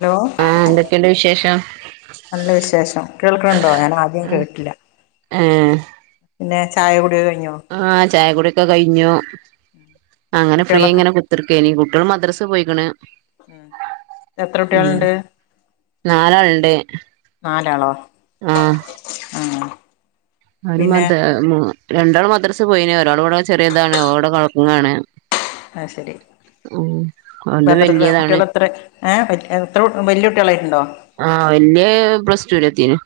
Hello ആഹ എന്തൊക്കെണ്ട് വിശേഷം നല്ല വിശേഷം കേൾക്കണുണ്ടോ ഞാൻ ആദ്യം കേട്ടില്ല ഏഹ് പിന്നെ ചായ കുടി കഴിഞ്ഞോ ആഹ ചായകുടിയോക്കെ കഴിഞ്ഞു അങ്ങനെ ഫ്രീ കുട്ടികളൊക്കെ ഇങ്ങനെ ക്കെനി കുട്ടികൾ മദ്രസ പോയിക്ക്ണ്. ഉം, എത്ര കുട്ട്യേളുണ്ട്? നാലാളുണ്ട്. ആഹ് ആഹ് ആരും മദ രണ്ടാള് മദ്രസ പോയിന് ഒരാൾ ഇവിടെ ചെറിയതാണ് ഓടെ കടങ്ങാണ്. ആ ശരി ഉം ഒന്ന് വല്യേതാണ്. ഏഹ് എത്ര കുട്ട്യേ വലിയകുട്ടിയാള യിട്ടുണ്ടോ. ആഹ് വല്യേൻ പ്ലസ്ടുലെത്തിന്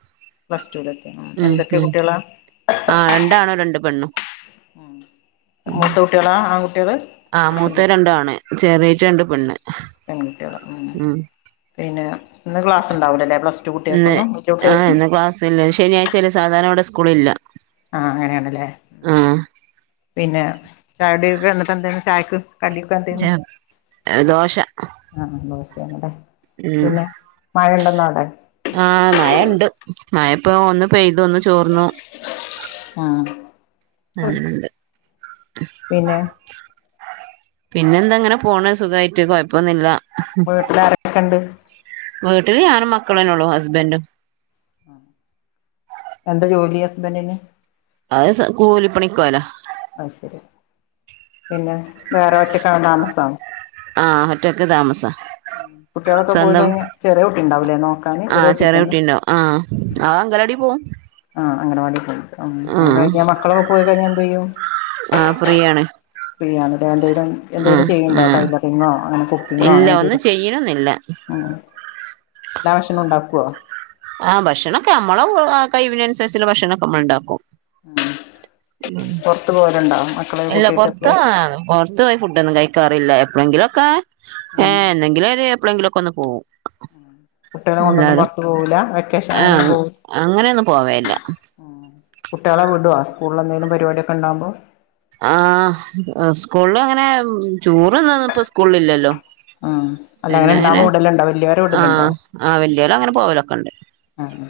പ്ലസ് ടുവിലെത്തിയോ ആ എന്തൊക്കെ കുട്ടിയാള ആഹ രണ്ടാണും, രണ്ട് പെണ്ണും. ഉം മൂത്ത കുട്ട്യേളാ ആണ്കുട്ടിയേള്. ആ മൂത്തത് രണ്ടും ആണ്, ചെറിയേറ്റ രണ്ടും പെണ്ണ്. പെൺകുട്ടിയേളാ, ഉം പിന്നെ, ഇന്ന് ക്ലാസ്ണ്ടാവൂലല്ലേ പ്ലസ് ടു കുട്ടികൾക്കൊന്നും വല്യേ കുട്ടിയേൾക്ക്. സുല്ലേ, ശനിയാഴ്ചേല് സാധാരണ ഇവിടെ സ്കൂളില്ല. ആഹ് അങ്ങനെയാണല്ലേ. ആഹ് പിന്നെ ചായുടിക്കെന്നിട്ട് എന്തേരന്നു ചായക്ക് കടിക്കാന്താരുന്നു ചെ ദോശ [unintelligible] ഉം പിന്നെ മഴണ്ടോന്നവിടെ. ആഹ് മയണ്ട്. മയപ്പോ ഒന്ന് പെയ്തു ഒന്ന് ചോർന്നു. ആഹ് ആഹ് ണ്ട് പിന്നെ [inaudible] പിന്നെന്താ ഇങ്ങനെ പോണ്, സുഖായിട്ട് കൊയപ്പൊന്നുല്ല. ഇങ്ങളെടുത്തരെക്കേണ്ട്. വീട്ടില് ഞാനും മക്കളുന്നെള്ളൂ ഹസ്ബൻഡ എന്താ ജോലി ഹസ്ബൻറിന്? അത് സ കൂലിപ്പണിക്കാരനാ അയ്ശേരി, പിന്നെ വേറെ ഒറ്റക്കാണോ താമസം. ആഹ ഒറ്റക്ക് താമസാ കുട്ട്യേളൊക്കെ പോയ്‌ സ്വന്തം കഴിഞ്ഞ് ചെറിയേ കുട്ടിണ്ടാവുലെ നോക്കാന് ആഹ് ചെറിയേ ചെറിയ കുട്ടില്ലേ. കുട്ടിണ്ടാവും ആഹ്, അത് അംഗലവാടി പോവും. ആഹ്, അങ്ങനവാടി പോയ്‌ ഉം അത് ആഹ് കഴിഞ്ഞ മക്കളൊക്കെ പോയി കഴിഞ്ഞ എന്തെയ്യും. ആഹ ഫ്രീ ആണ്. [unintelligible] എന്തെേലും ചെയ്യണ്ടോ ആഹ് ടൈലറിങ്ങോ അങ്ങനെ കുക്കിങ്ങോ ഇല്ല ഒന്നും അങ്ങനെന്തേലും. ചെയ്യണൊന്നില്ല എല്ലാ ഭഷണോം ഉണ്ടാക്കോ? ആഹ ഭക്ഷണൊക്കെ നമ്മളെ കയ്‌വിനനുസരിച്ചുള്ള ഭക്ഷണണൊക്കെ നമ്മൾ ഉണ്ടാക്കും. [inaudible] പുറത്ത് പോവലുണ്ടോ മക്കളെ ഇല്ല കൂട്ടിയിട്ട് പൊർത്ത എപ്പള് ആഹ പോറ് ത്തു പോയി ഫുഡ് ഒന്നും കഴിക്കാറില്ല എപ്പോളെങ്കിലൊക്കെ ഉം ഏഹ എന്നെങ്കിലും ഒര് എപ്പോളെങ്കിലും ഒക്കെ ഒന്ന് പോവും കുട്ടികളെ കൊണ്ടൊന്നും അല്ലാതെ പുറത്ത് പോകൂല്ല വെക്കേഷൻ ഏഹ്, അങ്ങ അങ്ങനെയൊന്നും പോവലില്ല കുട്ടിയേളെ വിടോ സ്കൂളിൽ എന്തെലും പരിപാടിയൊക്കെ ണ്ടാവുമ്പോ. ആഹ സ് സ്കൂളിലുങ്ങനെ [unintelligible] സ്കൂളില്ലല്ലോ ആഹ് അല്ല അങ്ങനെ പിന്നെങ്ങനെ ഉണ്ടാവുമ്പോ വിടലുണ്ടോ വല്യോരെ വിടലുണ്ടോ ആഹ ആ വല്യോലങ്ങനെ പോവലൊക്കണ്ട്. ആഹ്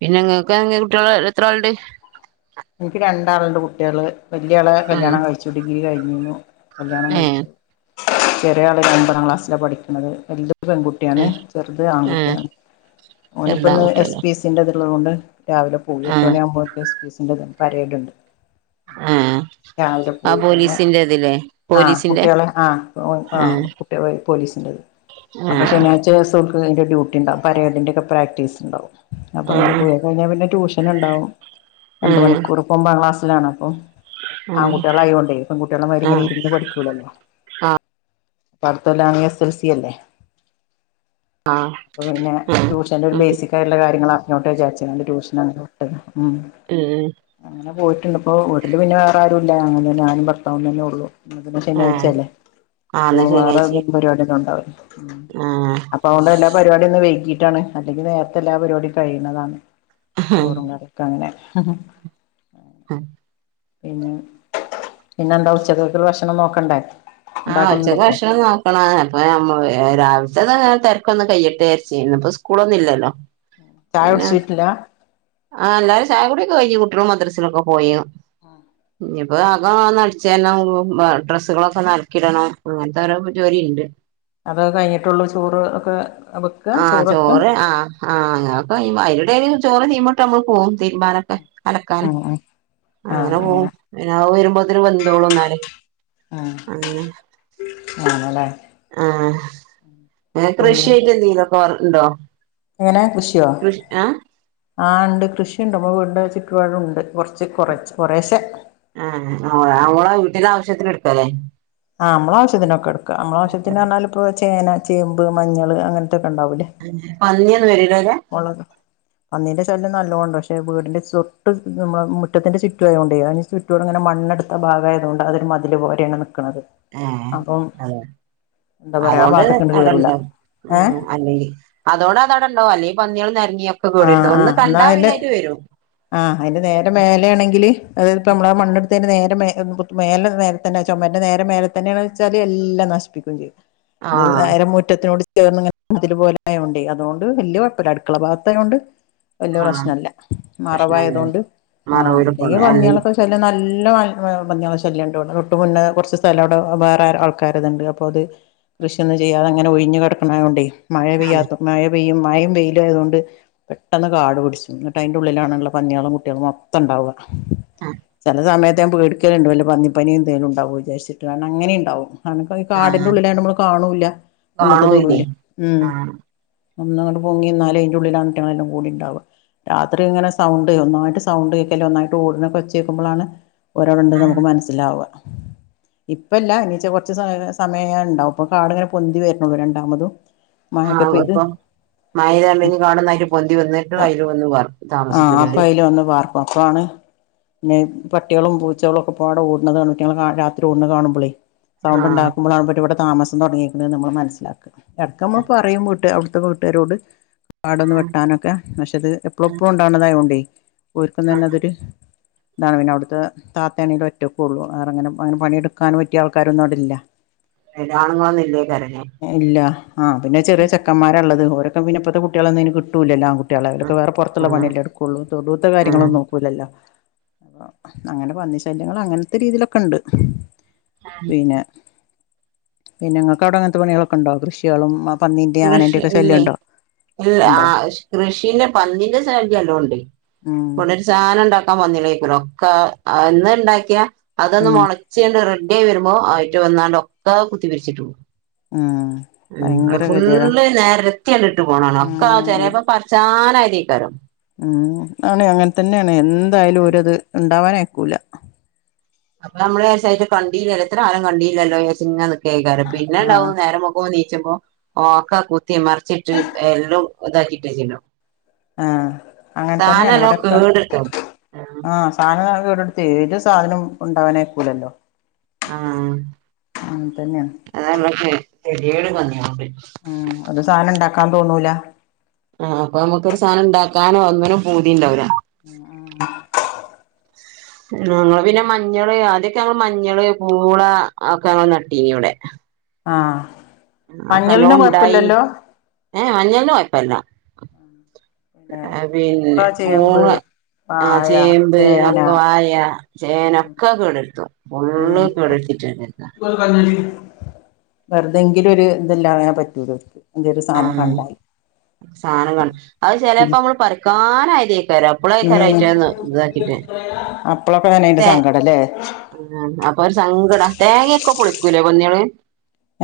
പിന്നെങ്ങക്കെങ്ങനെ കുട്ടിയേള് എത്ര ആളുണ്ട്? എനിക്ക് രണ്ടാളുണ്ട് കുട്ടിയോള് വല്യേ ആളെ ഉം കല്യാണം കഴിച്ചു ഡിഗ്രി കഴിഞ്ഞു കല്യാണം ഏ കഴിച്ചു. ചെറിയ ആള് ഒമ്പതാം ക്ലാസ്സിലാ പഠിക്കണത് രണ്ടും പെൺകു ഏ ചെറുത് ഏ ആൺകുട്ടിയാണ് ഓനിപ്പോ ചെറുതാ ഇന്ന് എസ് കുട്ടിയല്ലേ പി സി ന്റെത് ഉള്ളതോണ്ട് രാവിലെ പോകും ആ എട്ട് മണിയാവുമ്പോ എസ് പി സി ന്റെ പരേഡുണ്ട്. ആ രാവിലെ ആ പോയി പിന്നെ പോലീസിന്റെ ഇതില്ലേ ആഹ് പോലീസിന്റെ കുട്ടികളെ ആഹ് ആ [unintelligible] പോലീസിൻ്റേത് ഏഹ് കേസ് കൊടുക്കണേന്റെ ഡ്യൂട്ടി ഉണ്ടാവും പരേഡിന്റൊക്കെ പ്രാക്ടീസ് ഉണ്ടാകും അപ്പൊ ആ അയിന് പോ കഴിഞ്ഞാ പിന്നെ ട്യൂഷൻ ഇണ്ടാവും ആ രണ്ട് മണിക്കൂർ ഇപ്പം ഒൻപതാം ക്ലാസ്സിലാണ് അപ്പൊ ആൺകുട്ടികള് ആയോണ്ടേ ആ ആ പെൺകുട്ടികളെമാരിങ്ങനെ ഇരുന്ന് പഠിക്കൂലല്ലോ അടുത്ത കൊല്ലാണെങ്കി എസ് എൽ സി അല്ലേ ആഹ് അപ്പൊ പിന്നെ ആഹ് ട്യൂഷന്റെ ഒരു ഉം ബേസിക് വെറൊള്ളകാര്യങ്ങൾ അറിഞ്ഞോടെന്ന്ചാണ്ട് ട്യൂഷന് അങ്ങനെ വിട്ടതാ [unintelligible] അങ്ങനെ പോയിട്ടുണ്ട് ഇപ്പോ വീട്ടില് പിന്നെ വേറെ ആരും ഇല്ല അങ്ങനെന്നെ ഞാനും ഭർത്താവും തന്നെ ഉള്ളു ആഹ് ശനിയാഴ്ചയല്ലേ ആഹ് ഇന്ന് സ്കൂള് മാറാൻ ശനിയാഴ്ചേ ഉള്ള പരിപാടി നോക്കാല്ലോ ആഹ് ഇപ്പൊ അവർടെ എല്ലാ പരിപാടിയും ഒന്ന് വൈകീട്ടാണ് അല്ലെങ്കിൽ നേരത്തെ എല്ലാ പരിപാടിയും കഴിണതാണ് ചോറും കറിയു അങ്ങനെ ഹ് ആഹ് പിന്നെ പിന്നെന്താ ഉച്ചക്കത്തേക്കുള്ള ഭക്ഷണം നോക്കണ്ടേ ആഹ് ഉണ്ടാക്കുന്നുണ്ടോ ഉച്ചക്ക് ഇപ്പൊ ഭക്ഷണം നോ ആഹ് അപ്പ രാവിലത്തെ തിരക്കൊന്ന് കൈയ്ട്ടേ വിചാരിച്ച് ഇന്നിപ്പോ സ്കൂളൊന്നുംല്ലല്ലോ ചായ കുടിച്ചിട്ടില്ല അ എല്ലാരും ചായ കുടിയൊക്കെ കഴിഞ്ഞ് കുട്ടിയോള് മദ്രസിലൊക്കെ പോയ് ഇഞ്ഞിപ്പോ അകംഒന്നടിച്ചാരണം ഡ്രസ്സുകളൊക്കെ അലക്കിടണം അങ്ങനത്തോരോ ജോലി ഇണ്ട് അതൊക്കെ കഴിഞ്ഞിട്ടുള്ളു ചോറ് ഒക്കെ വെക്കുക ആഹ് ചോറൊക്കെ ചോറ് ആഹ് ആഹ് ഞങ്ങക്ക് അതിനിടേല് ചോറ് തിമോട്ട് നമ്മള് പോകും തിരുമ്മാന് അലക്കാന് ഉം ഉം അങ്ങനെ പോകും പിന്നെ അഹ് വരുമ്പോത്തിന് വെന്തോളുംന്നാല്ല് അങ്ങനെ അങ്ങനെ ആഹ് കൃഷിയായിട്ട് എന്തെങ്കിലും ഒക്കെ ഉണ്ടോ എങ്ങനെ കൃഷിയോ കൃഷി ആഹ് ആഹ് ഉണ്ട് കൃഷിയുണ്ട് നമ്മൾ വീടിന്റെ ചുറ്റുപാടും ഇണ്ട് കുറച്ച് കുറച്ച് കുറേശ്ശെ ആഹ് അവ നമ്മളെ വീട്ടിലെ ആവശ്യത്തിന് എടുക്കല് ആ മളെ ആശ്യത്തിനൊക്കെ എടുക്ക ആഹ് നമ്മളെ ആവശ്യത്തിന് ഒക്കെയാ എടുക്കുക നമ്മളെ ആവശ്യത്തിന് പറഞ്ഞാല് ഇപ്പോ ചേന ചേമ്പ് മഞ്ഞൾ അങ്ങനത്തൊക്കെയുണ്ടാവൂലേ പന്നിയൊന്നും വരൂല്ല അല്ലേ മൊളക് പന്നീന്റെ ശല്യം നല്ലോണം ഉണ്ട് പക്ഷെ വീടിന്റെ തൊട്ട് നമ്മ മുറ്റത്തിന്റെ ചുറ്റുവയത്കൊണ്ടേ അവടെ അങ്ങനെ മണ്ണെടുത്ത ഭാഗമായതുകൊണ്ട് അതൊരു മതില് പോലെയാണ് നിക്ക്ണത് ഏഹ് അതെ എന്താ പറയാ ആ അതുകൊണ്ട് ഭാഗത്ത്ക്കണ്ട് കേറൂല അവിടുണ്ടാവും ഏഹ് ഉം അങ്ങേര് അതോട അത് അവടുണ്ടാവും അല്ലെങ്കി പന്നികൾ നിരങ്ങിയൊക്കെ കേടുവരു ആഹ് ഒന്ന് ആഹ് എന്നാ കണ്ടാ അതിന്റെ പിന്നെ അയിലെ വരും ആഹ് അയിന്റെ നേരെ മേലെ ആണെങ്കിൽ അതായത് ഇപ്പൊ നമ്മള് മണ്ണെടുത്തന് നേരെ മേലെ മേലെ നേരത്തന്നെ ചുമരിന്റെ നേരെ മേലെ തന്നെയണ്ച്ചാല് എല്ലാം നശിപ്പിക്കുവേം ചെയ്യും ആഹ് നേരേ മുറ്റത്തിനോട് ചേർന്നങ്ങനെ മതില് പോലെആയോണ്ടെ ‌വലിയ കുഴപ്പവില്ല അടുക്കള ഭാഗ ണ്ട് വല്യ ആഹ് പ്രശ്നില്ല പ്രശ്നല്ലേ മറവായതോണ്ട് ആഹ് മറവില് കൊണ്ട് അല്ലെങ്കിൽ പന്നികളൊക്കെ പിന്നെ നല്ല പന്നികളെ ശല്യോണ്ട്‌ തൊട്ട് മുന്നേ കുറച്ച് സ്ഥലം അവിടെ വേറെ ആൾക്കാര്ത്ണ്ട് അപ്പൊ അത് കൃഷിയൊന്നും ചെയ്യാത അങ്ങനെ ഒഴിഞ്ഞ കിടക്കണതുകൊണ്ടേ മഴ ആഹ് പെയ്യാത്ത മഴ പെയ്യും മഴയും വെയിലും ആയതുകൊണ്ട് പെട്ടെന്ന് കാടു പിടിച്ചു എന്നിട്ട് അയിൻന്റെ ഉള്ളിലാണ് പന്നിയോളും കുട്ടികളും മൊ ത്തണ്ടാവുക ആഹ് ചില സമയത്ത് ഞാൻ പീടി ക്കെണ്ട് വല്ല പന്നിപനി തേലുംണ്ടാവിച്ചിരിച്ചിട് വേണം അങ്ങനെ ഉണ്ടാവും അങ്ങനെ ഈ കാടിന്റെ ആഹ് ഉള്ളിലായിണ്ട് നമ്മള് കാണൂല്ല മുന്നിത്തെ കാണൂല്ലേ തൊടൂല ഉം ആഹ് ഒന്ന് അങ്ങട്ട് പോങ്ങിന്നാലേ അയിന്റെഉള്ളിലണ് അയിറ്റങ്ങളെല്ലാം കൂടി ഇണ്ടാവ രാത്രി ഇങ്ങനെ സൗണ്ട് ഒന്നായിട്ട് സൗണ്ട് കേൾക്കല്ലേ ഒന്നായിട്ട് ഓടിനൊക്കെച്ചേക്കുമ്പളാണ് ഒരാളിണ്ട്ന്ന് നമുക്ക് മനസ്സിലാവ ഇപ്പല്ല ഇനിച്ചാ കൊറച്ച് സമയ സമയം ഇണ്ടാവും ഇപ്പൊ കാട് ഇങ്ങനെ പൊന്തി വരനൊള്ളു രണ്ടാമത് ആ അപ്പം മയയെത്ങ്കാട് കാടൊന്നായ് പൊന്തി വന്നിട്ട് അയ്ല് വന്ന് വർ ആഹ് താമസിക്കൂലേ അപ്പൊ ഓര് അയില് വന്ന് പാർ പത്താണ് പിന്നെ പട്ട്യേളും പൂച്ചേളും ഒക്കെ പാടെ ഓടുണത് കണ്ട്ട്ടെ ഞങ്ങള് രാത്രി ഓടണത് കാണുമ്പളേ സൗണ്ട് ആഹ് ഇണ്ടാക്കുമ്പളാവുമ്പൊ ഇബര് ഇവടെ താമസം തൊടങ്ങിക്ക്‌ണ്ന്ന് നമ്മള് മനസ്സിലാക്ക ഇടക്ക്‌ നമ്മള് പറയും വീട്ട് അവ്ട്ത്തെ വീ ട്ടാരോട് അവടൊന്ന് ആഹ് വെട്ടാനൊക്കെ പക്ഷെ ഇത് എപ്പളും എപ്പളും ആഹ് ഇണ്ടാവണതായോണ്ടേ ഓര്ക്കും തന്നെ അതൊരു ഇതാണ് പിന്നെ അവിടുത്തെ താത്തേണേലും ഒറ്റക്കൊള്ളൂ വേറങ്ങനെ ങ്ങനെ പണിയെടുക്കാൻ പറ്റിയ ആൾക്കാരൊന്നും അവടെല്ല യന്റെ ആണുങ്ങളൊന്നുല്ലേ പെരേല് ഇല്ല ആ പിന്നെ ചെറ്യേ ചെക്കൻമാര ഇള്ളത് ഓരൊക്കെ പിന്നെപ്പത്തെ കുട്ട്യേളൊന്നും അയ്ന് കിട്ടൂലല്ലോ ആങ്കു കുട്ട്യേളെല്ലെ ഉം. ലൊക്കെ വേറെ പൊറത്ത്ള്ള പണി ഉം അല്ലെ ഇടുകൊള്ളൂ തൊടുത്തെ ഉം കാര്യങ്ങളൊന്നും നോക്കൂലല്ല അങ്ങനെ പന്നി ശല്യങ്ങള് അങ്ങൻത്തെ രീതിയിലൊക്കെണ്ട് പിന്നെ പിന്നെങ്ങക്ക് അവിടെ ഇങ്ങനത്തെ പണ്യേളൊക്കെണ്ടോ കൃഷ്യെളും പന്നിന്റെ ആനന്റെ കൃഷി ഒക്കെ ശല്യം ഇണ്ടോ ഇണ്ടോ കൃഷിനെ പന്നിന്റെ ശല്യം നല്ലോണ്ട് ഉം ഇവടൊ ചാന ഇണ്ടാക്കാൻ വന്നിലിപ്രോ ഒക്കെ ഇന്നണ്ടാക്കിയാ അതൊന്ന് ഉം മൊള വെച്ചെയ്ന് റെഡിയായി വരുമ്പോ അയ്റ്റെ വന്നാണ്ട് ഒക്കെ കുത്തി പിരിച്ചിട്ടു ഉം ഭയങ്കര വെ എല്ലാം നെരത്തിങ്ങട്ട് ഇട്ട് പോണാണ ഒക്കെ ഉം ചെലേപ്പൊ പറച്ചാനായതേക്കാരം ഉം ആണ് അങ്ങനെ തന്നാണ് എന്തായാലും ഓരത് ഇണ്ടാവാനയക്കൂല അപ്പൊ നമ്മള് വിചാരിച്ചും കണ്ടീലല്ലോ ഇത്ര കാലം കണ്ടീലല്ലോ വ്ചാരിച്ചു ഇങ്ങനെ നിക്കേകാരം പിന്നെ ആഹ് ഇണ്ടാവും നേരംവെ ഇപ്പൊ നീച്ച്മ്പൊ ഒക്ക കുത്തി മറിച്ചിട്ട് എല്ലാം താക്കിട്ട് ചെല്ലോ. ആഹ് അങ്ങൻതന്നാണ് ഇവിടെപ്പം കേടെടുത്തു ആഹ് ശ് സാനം കേടര്ത്തെ ഏത് സാധനം ഇണ്ടാവാനയക്കൂലല്ലോ ആഹ് തന്നെയാണ് അതാണ് ഇങ്ങക്ക് കെത്യേട് പന്നേയ്ളോണ്ട് ഉം ഒരു സാനോം ഇണ്ടാക്കാൻ തോന്നൂല ആഹ് അപ്പൊ നമക്ക് ഒരു സാനം ഇണ്ടാക്കാനോ ഒന്നിനും പൂതി ഇണ്ടാവൂല ഉം ഞങ്ങള് പിന്നെ മഞ്ഞള് ആദ്യൊക്കെ ഞങ്ങള് മഞ്ഞള് പൂള അതൊക്കെ ഞങ്ങള് നട്ടീന്ന് ഇവിടെ ആഹ് അതൊക്കെ നല്ലോം മഞ്ഞളിന്റെ ഉണ്ടായിനി കൊഴപ്പല്ലല്ലോ? ഏഹ് മഞ്ഞൾന് കൊയപ്പല്ല പിന്നെ പിന്നെ പൂള ചേമ്പ് പൂളെ ആഹ് വാഴ ചേമ്പ് ചേന ഒക്കെ വായ ഉം ചേനൊക്കെ കേടെര്ത്തും ഫുള്ള് ഉം കേടെര്ത്തീട്ട്രിക്ക വെറുതെങ്കിലും ഒരു ഇതല്ലാതെ പറ്റൂലാ ര്ക്ക് ആഹ് സാനംള്ളോണ്ട് അത് ഉം ചെലേപമ്മള് പറിക്കാനായതേ- ഉം അപ്പളാക്കാരയ്ന്റെ സങ്കടല്ലേ ആഹ് അപ്പൊ ഒരു സങ്കട തേങ്ങൊക്കെ പൊളിക്കൂലേ പന്നേള്?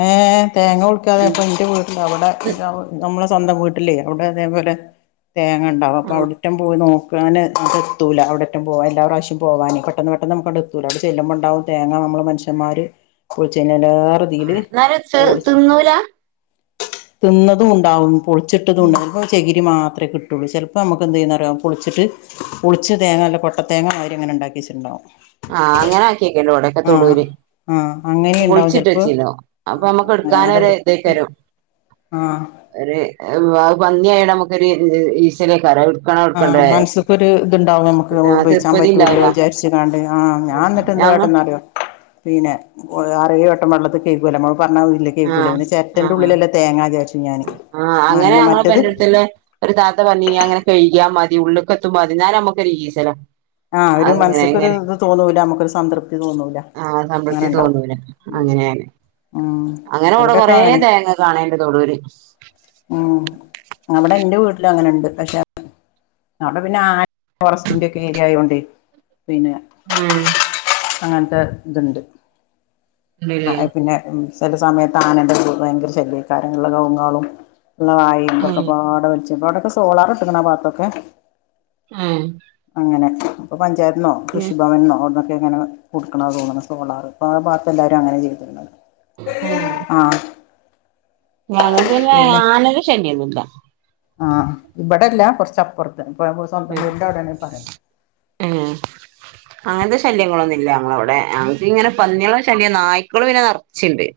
ഏ തേങ്ങ പൊളിക്കാതെ അപ്പൊ ന്റെ വീട്ടില് അവിടെ ന്റെ നമ്മളെ സ്വന്തം വീട്ടിലേ അവടെ ഇതേപോലെ തേങ്ങ ഇണ്ടാവും അപ്പ ഉം അവട് റ്റം പോയി നോക്കാന് അങ്ങട്ട് എത്തൂല്ല അവിടെറ്റം പോവാ എല്ലാ പ്രാവശ്യം പോവാനേ പെട്ടന്ന് പെട്ടന്ന് നമ്മക്ക് എത്തൂല അവടെ ചെല്ലുമ്പോ ഇണ്ടാവും തേങ്ങ നമ്മള് മനുഷ്യന്മാര് പൊളിച്ചേനേലേറെ ഇതില് ഇന്നാലും പൊളിച്ച് തിന്നൂല്ല തിന്നതും ഇണ്ടാവും പൊളിച്ചിട്ടതുണ്ടാവും ചകിരി മാത്രെ കിട്ടൊള്ളൂ ചെലപ്പോ നമുക്ക് എന്തെയ്യുന്നറിയോ പൊളിച്ചിട്ട് പൊളിച്ച് തേങ്ങ നല്ല കൊട്ടത്തേങ്ങമാരി അങ്ങനെ ഇണ്ടാക്കെച്ചിട്ട്ണ്ടാവും ആ അങ്ങനെ ആക്കിയക്കല് ഇവടൊക്കെ തൊടൂല് ആഹ് അങ്ങനെ ഉണ്ടാവും ചിലപ്പോ പൊളിച്ചിട്ടെച്ചീണോ അപ്പൊ ആഹ് നമ്മുക്ക് അങ്ങനെ നല്ല ഇട്ക്കാനൊര് വൃത്തി ഇതേക്കാരം ആഹ് ഒരു വാ അത്‌ പന്നിയായോണ്ട് നമുക്കൊരു ഈചലേക്കാരം അത്‌ ആഹ് മനസ്സ്ക്കൊരു ഇത്ണ്ടാവും നമക്ക് ആഹ് ഉപയ്ച്ചാൻ തിർപ്പതി പറ്റൂല്ലോ ഇണ്ടാവൂല വിചാരിച്ച് ജികാണ്ട് ആ ഞാൻ ഇന്നിട്ട് എന്ത ഞങ്ങ കാട്ടന്നറിയോ പിന്നെ ആറേഴ്‌ വട്ടം വെള്ളത്തിൽ കെയ്കൂലേ ഞമ്മള് പറഞ്ഞാ മതീലേ കെയ്കൂലേ ആഹ് പിന്നെ ചെരട്ടൻ്റെ ആഹ് ഉള്ളിലെല്ലേ തേങ്ങാ വിചാരിച്ച് ആഹ് അങ്ങനെ ഞങ്ങളെ പെരെന്റെടുത്തള്ളെ ഒരു താത്ത പറഞ്ഞീനി അത്‌ ഇങ്ങനെ കെഴ്‌കിയാ മതി ഉള്ള്ക്കെത്തും മതി ഇന്നാലും ഞമ്മക്ക് ഒരു ഈസലാ ആഹ് ഒരു അങ്ങനെ മനസ്സക്കൊരു എങ്ങനെ ഇത് തോന്നൂല നമുക്കൊരു സംതൃപ്തി തോന്നൂല ആഹ് സംതൃപ്തി അങ്ങനെണ്ടാവും തോന്നൂല ഉം അങ്ങനേയണ് ഉം അങ്ങനെ ഇവിടെ അവിടെക്കെ കൊറേ അങ്ങനെ തേങ്ങ കാണേണ്ട് തൊടൂര് ഉം അവിടെ ഇന്റെ വീട്ടില് അങ്ങനെ ഇണ്ട് പക്ഷെ അവിടെ പിന്നെ ആ [unintelligible] ഫോറസ്റ്റിന്റെ ഒക്കെ ഏരിയ ആയോണ്ട് പിന്നെ ആഹ് അങ്ങനത്തെ ഇതുണ്ട് ആ ഉണ്ടല്ലേ ഉം പിന്നെ ചില സമയത്ത് ആനന്റ ഭയങ്കര ശല്യേക്കാരം ഇള്ള കൗങ്ങാളും ഉള്ള വാഴേ ന്തൊക്കെ ആഹ് പാട വെലിച്ച ഇപ്പ അവിടൊക്കെ സോളാർ ഇട്ട്ക്ക്ണ് ആ ഭാഗത്തൊക്കെ ഏഹ് അങ്ങനെ ഇപ്പൊ പഞ്ചായത്തിന്നോ കൃഷിഭവൻന്നോ അവിടെ അങ്ങനെ കൊടുക്കണ തോന്നണ് സോളാറ് ഇപ്പോ ആ ഭാഗത്ത് എല്ലാവരും അങ്ങനെ ചെയ്ത്ക്ക്ണത് ഉം ഞങ്ങക്ക് പിന്നെ ആനടെ ശല്യം ഒന്നും ഇല്ല ആഹ് ഇബടെല്ല കുറച്ച് അപ്പുറത്ത് ഇപ്പ സ്വന്തം വീടിന്റെ അവിടെയാണ് പറയുന്നേ ഏഹ് അങ്ങനത്തെ ശല്യങ്ങളൊന്നും ഇല്ല ഞങ്ങളവിടെ ഞാങ്ങക്കിങ്ങനെ പന്ന്യാളെ ശല്യം നായ് ക്കള് പിന്നെ നെറച്ച്ണ്ട്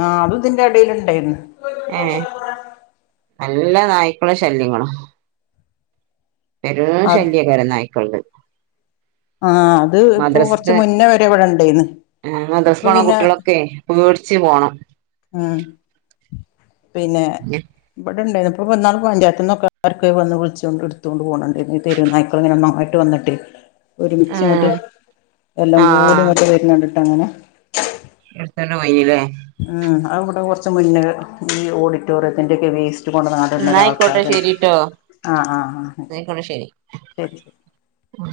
ആഹ് അതും ഇതിന്റെ എടേലുണ്ടേരുന്ന് ഏഹ് നല്ല നായ്ക്കളും ശല്യങ്ങളും പെരും അത് ശല്യേക്കാരം നായിക്കള്ത് ആഹ് അത് ഇപ്പൊ കൊറച്ച് മുന്നേ വരെ ഇവിടെ ഇണ്ടേന്ന് ആ മദറസ് പോണ കുട്ട്യാളൊക്കെ പേടിച്ചു പോണം ആഹ് പിന്നെ [unintelligible] ഇവിടെണ്ടായിന് ഇപ്പൊ പഞ്ചായത്തിന്നൊക്കെ അർക്ക് വന്ന് വിളിച്ചൊണ്ട് എടുത്തോണ്ട് പോണണ്ടായി തെരുവു നായ്ക്കള് ഇങ്ങനെ ഒന്നായിട്ട് വന്നിട്ട് ഒരുമിച്ച് ഇങ്ങട്ട് ആഹ് എല്ലം കൂടി ആഹ് ഇങ്ങട്ട് വരുന്നണ്ട്ട്ട് അങ്ങനെ എടുതോണ്ട് പോയിനി ലെ ഉം അത്‌ ഇവിടെ കുറച്ച് മുന്നേ ഈ ഓഡിറ്റോറിയത്തിന്റൊക്കെ വേസ്- റ്റ് കൊണ്ടന്നു അങ്ങണ്ട് എന്നാ ഇടുന്ന ആയിക്കോട്ടെ ആൾക്കാരുണ്ട് ശരിട്ടോ ആഹ് ആഹ് അയിക്കോട്ടെ ശരി ഉം